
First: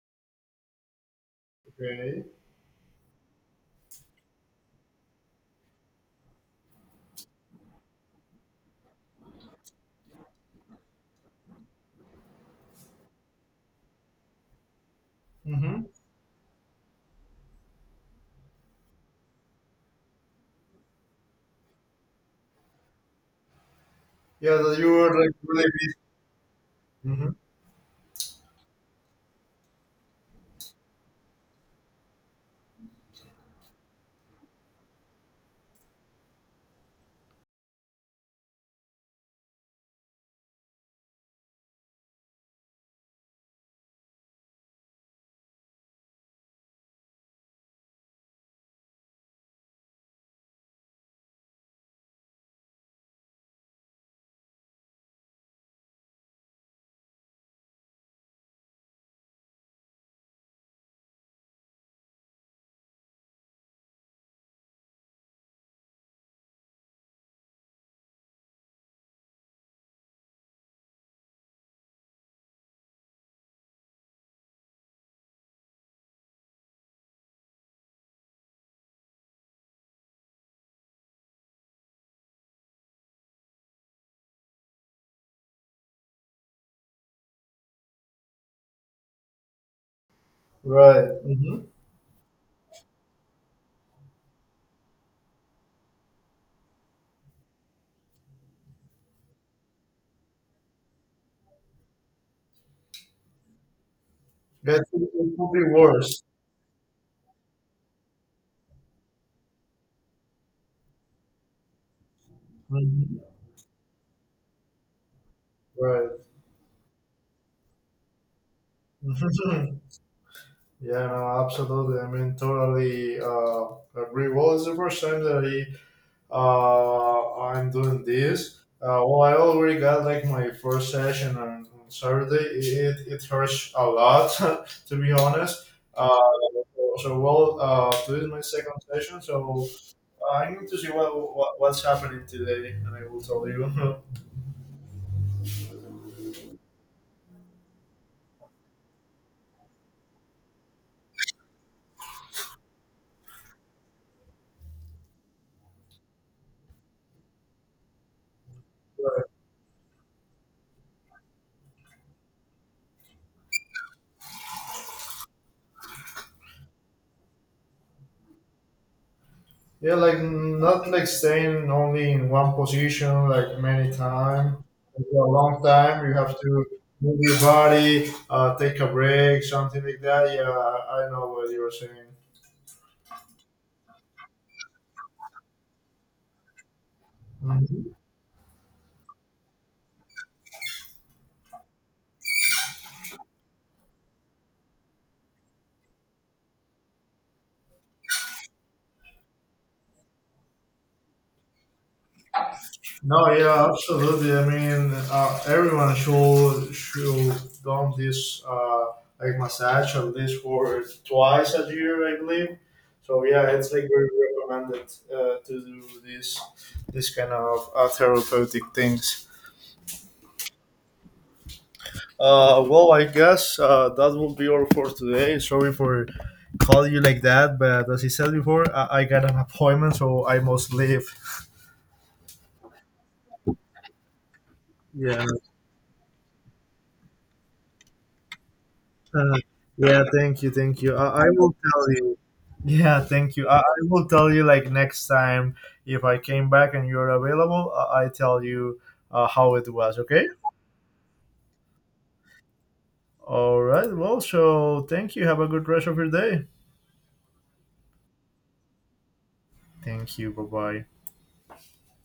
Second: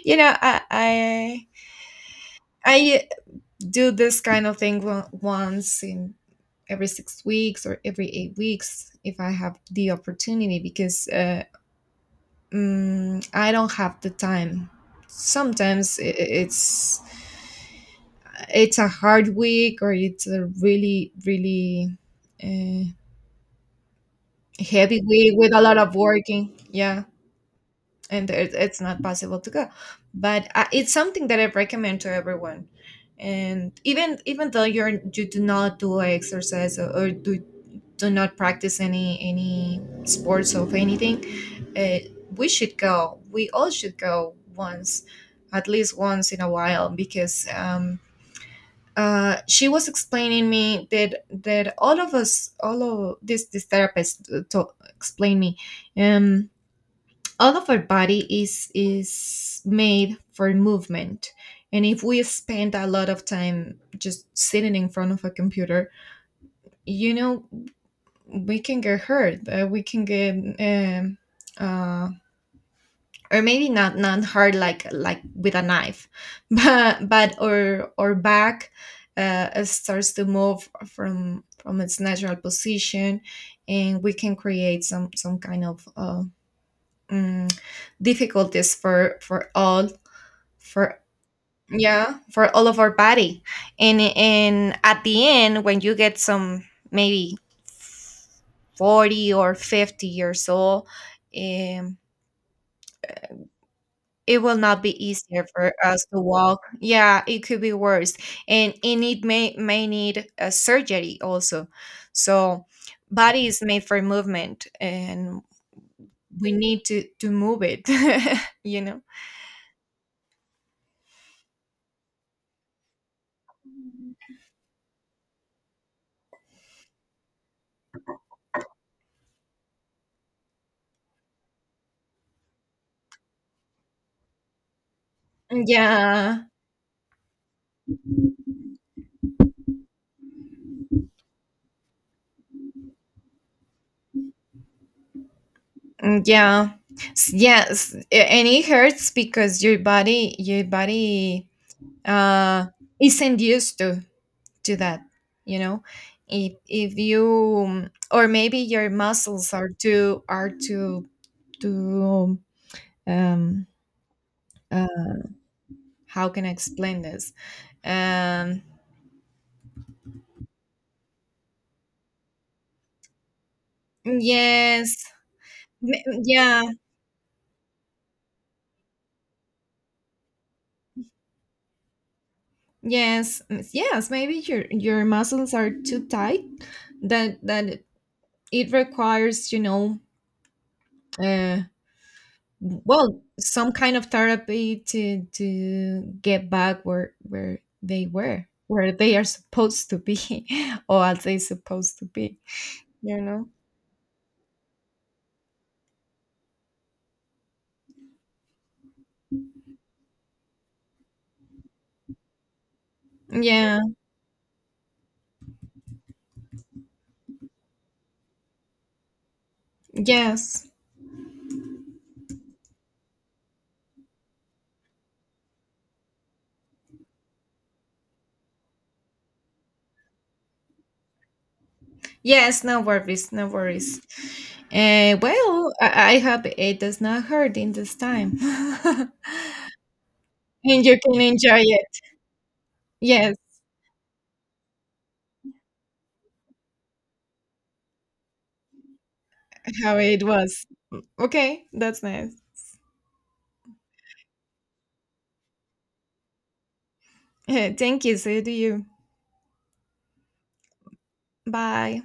B: you know, I.
A: okay.
B: I do this kind of thing once in every six weeks or every eight weeks if I have the opportunity, because I don't have the time.
A: Hmm.
B: Sometimes it's a hard week, or it's a really uh,
A: Yeah, that you
B: heavy
A: were
B: week
A: like
B: with a
A: really
B: lot
A: busy.
B: of working. Yeah.
A: Hmm.
B: And it's not possible to go, but it's something that I recommend to everyone. And even though you do not do exercise, or do do not practice any sports of anything. uh, we all should go once, at least once in a while, because she was explaining me that all of us, all of this this therapist to, explained me, um all of our body is made for movement. And if we spend a lot of time just sitting in front of a computer, you know, we can get hurt. We can get, um, uh, or maybe not, not hard like with a knife, but our back starts to move from its natural position, and we can create some kind of mm, difficulties for all for,
A: Right. Mm-hmm.
B: yeah, for all of our body. And at the end, when you get some, maybe 40 or 50 years old, um it will not
A: That could
B: be
A: it
B: easier
A: could be
B: for us to
A: worse.
B: walk. Yeah, it could be worse. And it may need a surgery also. So
A: Hmm.
B: body is made for movement, and
A: Right.
B: we need to move it. You know.
A: Mhm. Yeah, no, absolutely. I mean, totally agree. Well, it's the first time that I'm doing this. Well, I already got like my first session on Saturday. It hurts a lot, to be honest. Uh,
B: Yeah.
A: so, well, today is my second session, so I need to see what's happening today, and I will tell you.
B: Mm, yeah. Yes. And it hurts because your body uh isn't used to that, you know. If you, or maybe your muscles are too um uh, how can I explain this? Um
A: Yeah, like not like staying only in one position like many time.
B: yes.
A: For a long time, you have
B: Yeah,
A: to move your body, take a break, something like that. Yeah, I know what you were saying.
B: yes. Yes, maybe your muscles are too tight, that that
A: Mhm.
B: it requires, you know, uh. well, some kind of therapy to get back where they were, where they are supposed to be, or as they supposed to be, you
A: No,
B: know.
A: yeah, absolutely. I mean, everyone should done this like massage at least for twice a year, I believe. So yeah, it's
B: Yeah.
A: like very recommended to do this kind of therapeutic things.
B: Yes.
A: Well, I guess that will be all for today. Sorry for calling you like that, but as I said before, I got an appointment, so I must leave.
B: Yes, no worries, no worries.
A: Yeah.
B: Well, I hope it does not hurt in this time, and
A: Uh, yeah, thank you, thank you.
B: you can
A: I will
B: enjoy
A: tell
B: it.
A: you. Yeah, thank
B: Yes.
A: you. I will tell you like next time if I came back and you're available, I tell you how it
B: How
A: was,
B: it
A: okay?
B: was. Okay, that's nice.
A: All right, well, so thank you. Have a good rest of your day.
B: Thank you, so do you.
A: Thank you. Bye bye.
B: Bye.